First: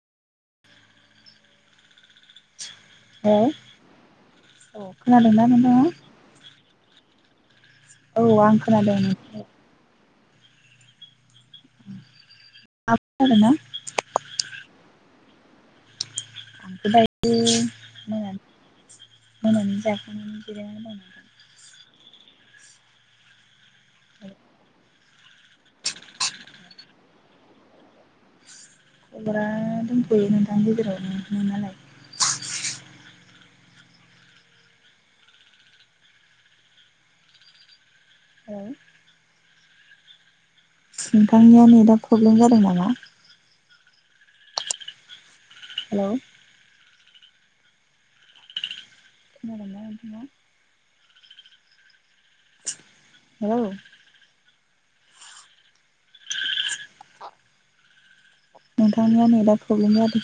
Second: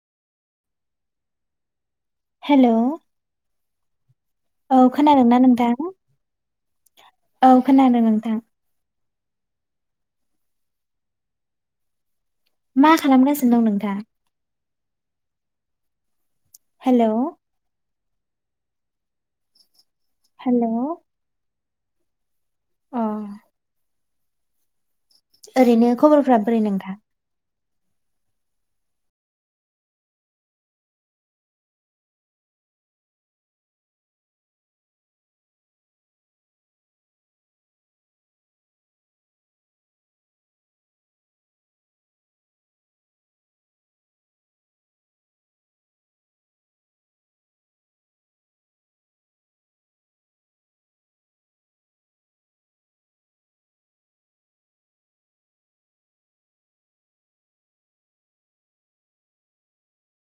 Hello hello औ खोनादों ना खोनादोंना नोंथाङा नोंथां? औ खोनादों औ नोंथां आं खोनादों नों औ मा नोंथाङा खोनादोंना खालामगासिनो दं नोंथां? आंथ बाय हेलौ [inaudible] मोन मोनानि जा खांनानै हेलौ जिरायना दं नोंथां। अ आरो ओरैनो खबरफ्रा बोरै नोंथां खबरा दंथयो नोंथां गेजेरावनो नोंनालाय औ नोंथांनिया नै दा प्रब्लेम जादों नामा हेलौ खोनादों ना नोंथाङा हेलौ नोंथांनिया माबा प्रब्लेम जादों